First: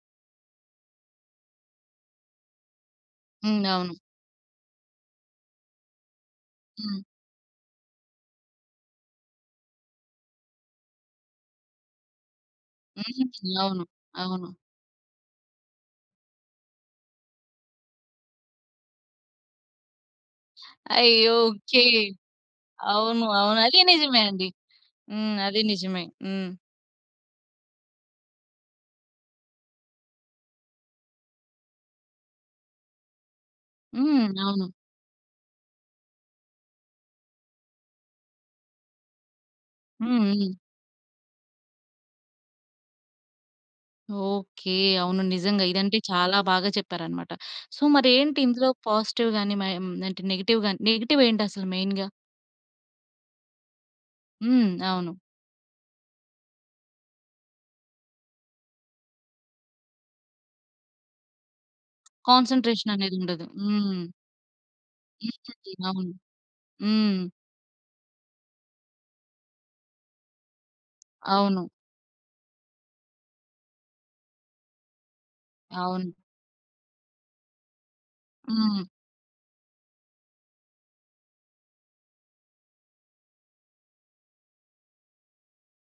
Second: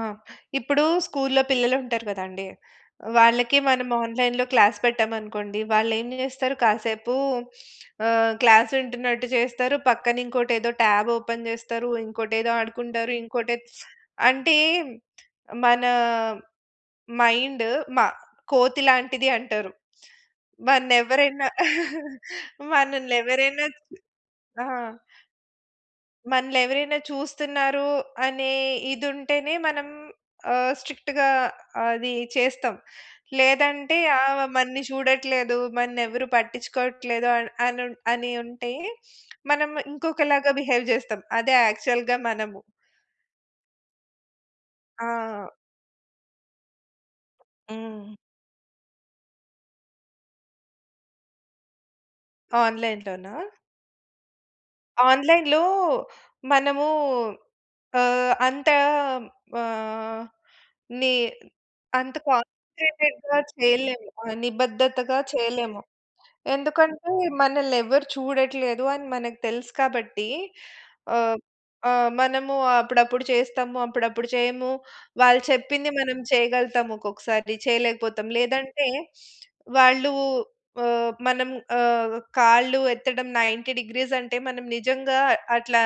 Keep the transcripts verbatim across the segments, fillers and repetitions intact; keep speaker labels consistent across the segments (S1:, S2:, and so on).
S1: ఆ! ఇప్పుడు స్కూల్లో పిల్లలు ఉంటారు కదండీ! వాళ్ళకి
S2: హ్మ్.
S1: మనం
S2: అవును.
S1: ఆన్‌లైన్‌లో క్లాస్ పెట్టామనుకోండి, వాళ్ళు ఏం చేస్తారు?
S2: హ్మ్.
S1: కాసేపు ఆహ్, క్లాస్ వింటున్నట్టు చేస్తారు, పక్కన ఇంకోటేదో టాబ్ ఓపెన్ చేస్తారు, ఇంకోటేదో ఆడుకుంటారు, ఇంకోటి
S2: [unintelligible] అవును. అవును.
S1: అంటే మన మైండ్ మ కోతి లాంటిది అంటారు. మన
S2: అయ్యో!
S1: ఎవరైనా
S2: ఓకే.
S1: మనల్ని
S2: అవును, అవును.
S1: ఎవరైనా
S2: అది నిజమే అండి.
S1: ఆ!
S2: హ్మ్. అది నిజమే హ్మ్.
S1: మనల్ని ఎవరైనా చూస్తున్నారు అనే ఇది ఉంటేనే, మనం ఆహ్, స్ట్రిక్ట్‌గా అది చేస్తాం. లేదంటే
S2: హ్మ్.
S1: ఆమె
S2: అవును.
S1: మనల్ని చూడట్లేదు. మనల్ని ఎవరు పట్టించుకోవట్లేదు అని అని ఉంటే మనం ఇంకొకలాగా
S2: హుహు.
S1: బిహేవ్ చేస్తాం. అదే యాక్చువల్‌గా మనము.
S2: ఓకే. అవును
S1: ఆ!
S2: నిజంగా. ఇదంటే చాలా బాగా చెప్పారన్నమాట. సో
S1: హ్మ్.
S2: మరేంటి ఇందులో పాజిటివ్ గాని, ఆహ్, అంటే నెగెటివ్‌ గాని, నెగెటివ్ ఏంటసలు మెయిన్‌గా?
S1: ఆన్‌లైన్‌లోనా?
S2: హ్మ్. అవును.
S1: ఆన్‌లైన్‌లో మనము ఆహ్, అంత ఆహ్, ని అంత
S2: కాన్సంట్రేషన్ అనేది
S1: కాన్సంట్రేటెడ్‌గా
S2: ఉండదు. హ్మ్.
S1: చేయలేము, నిబద్దతగా చేయలేము.
S2: అవునండి. అవును.
S1: ఎందుకంటే,
S2: హ్మ్.
S1: మనల్ని ఎవరు చూడట్లేదు అని మనకు తెలుసు కాబట్టి ఆహ్,
S2: అవును.
S1: ఆహ్, మనము అప్పుడప్పుడు చేస్తాము, అప్పుడప్పుడు చేయము. వాళ్ళు చెప్పింది
S2: అవును.
S1: మనం చేయగలుగుతాము ఒక్కొక్కసారి చేయలేకపోతాం.
S2: హ్మ్.
S1: లేదంటే వాళ్ళు ఆహ్, మనం ఆహ్, కాళ్ళు ఎత్తడం నైన్టీ డిగ్రీస్ అంటే మనం నిజంగా అట్లా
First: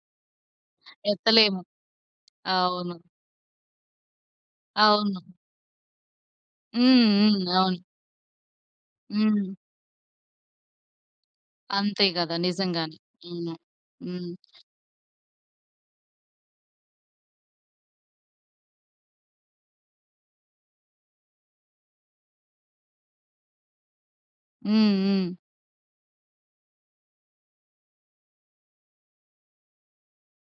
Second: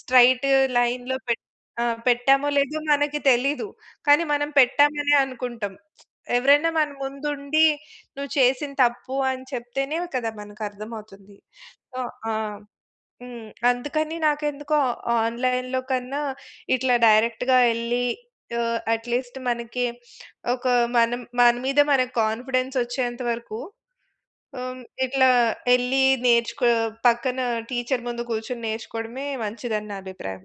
S1: స్ట్రెయిట్ లైన్‌లో పెట్
S2: ఎత్తలేము.
S1: ఆ! పెట్టామో లేదో
S2: అవును.
S1: మనకి తెలీదు. కానీ మనం పెట్టామనే
S2: అవును.
S1: అనుకుంటాం. ఎవరైనా మన
S2: హ్మ్. హ్మ్.
S1: ముందుండి
S2: అవును.
S1: "నువ్వు చేసింది తప్పు" అని
S2: హ్మ్.
S1: చెప్తేనే కదా! మనకర్థమవుతుంది.
S2: అంతే
S1: ఆ!
S2: కదా! నిజంగానే.
S1: హ్మ్.
S2: హ్మ్.
S1: అందుకని
S2: హ్మ్.
S1: నాకెందుకో ఆన్‌లైన్‌లో కన్నా ఇట్లా డైరెక్ట్‌గా వెళ్లి ఆహ్, అట్లీస్ట్ మనకి ఒక మన్ మన మీద మనకు కాన్ఫిడెన్స్ వచ్చేంత వరకు ఆహ్,
S2: హ్మ్.
S1: ఇట్లా
S2: హ్మ్.
S1: వెళ్ళి నేర్చుకో పక్కన టీచర్ ముందు కూర్చొని నేర్చుకోవడమే మంచిదని నా అభిప్రాయం.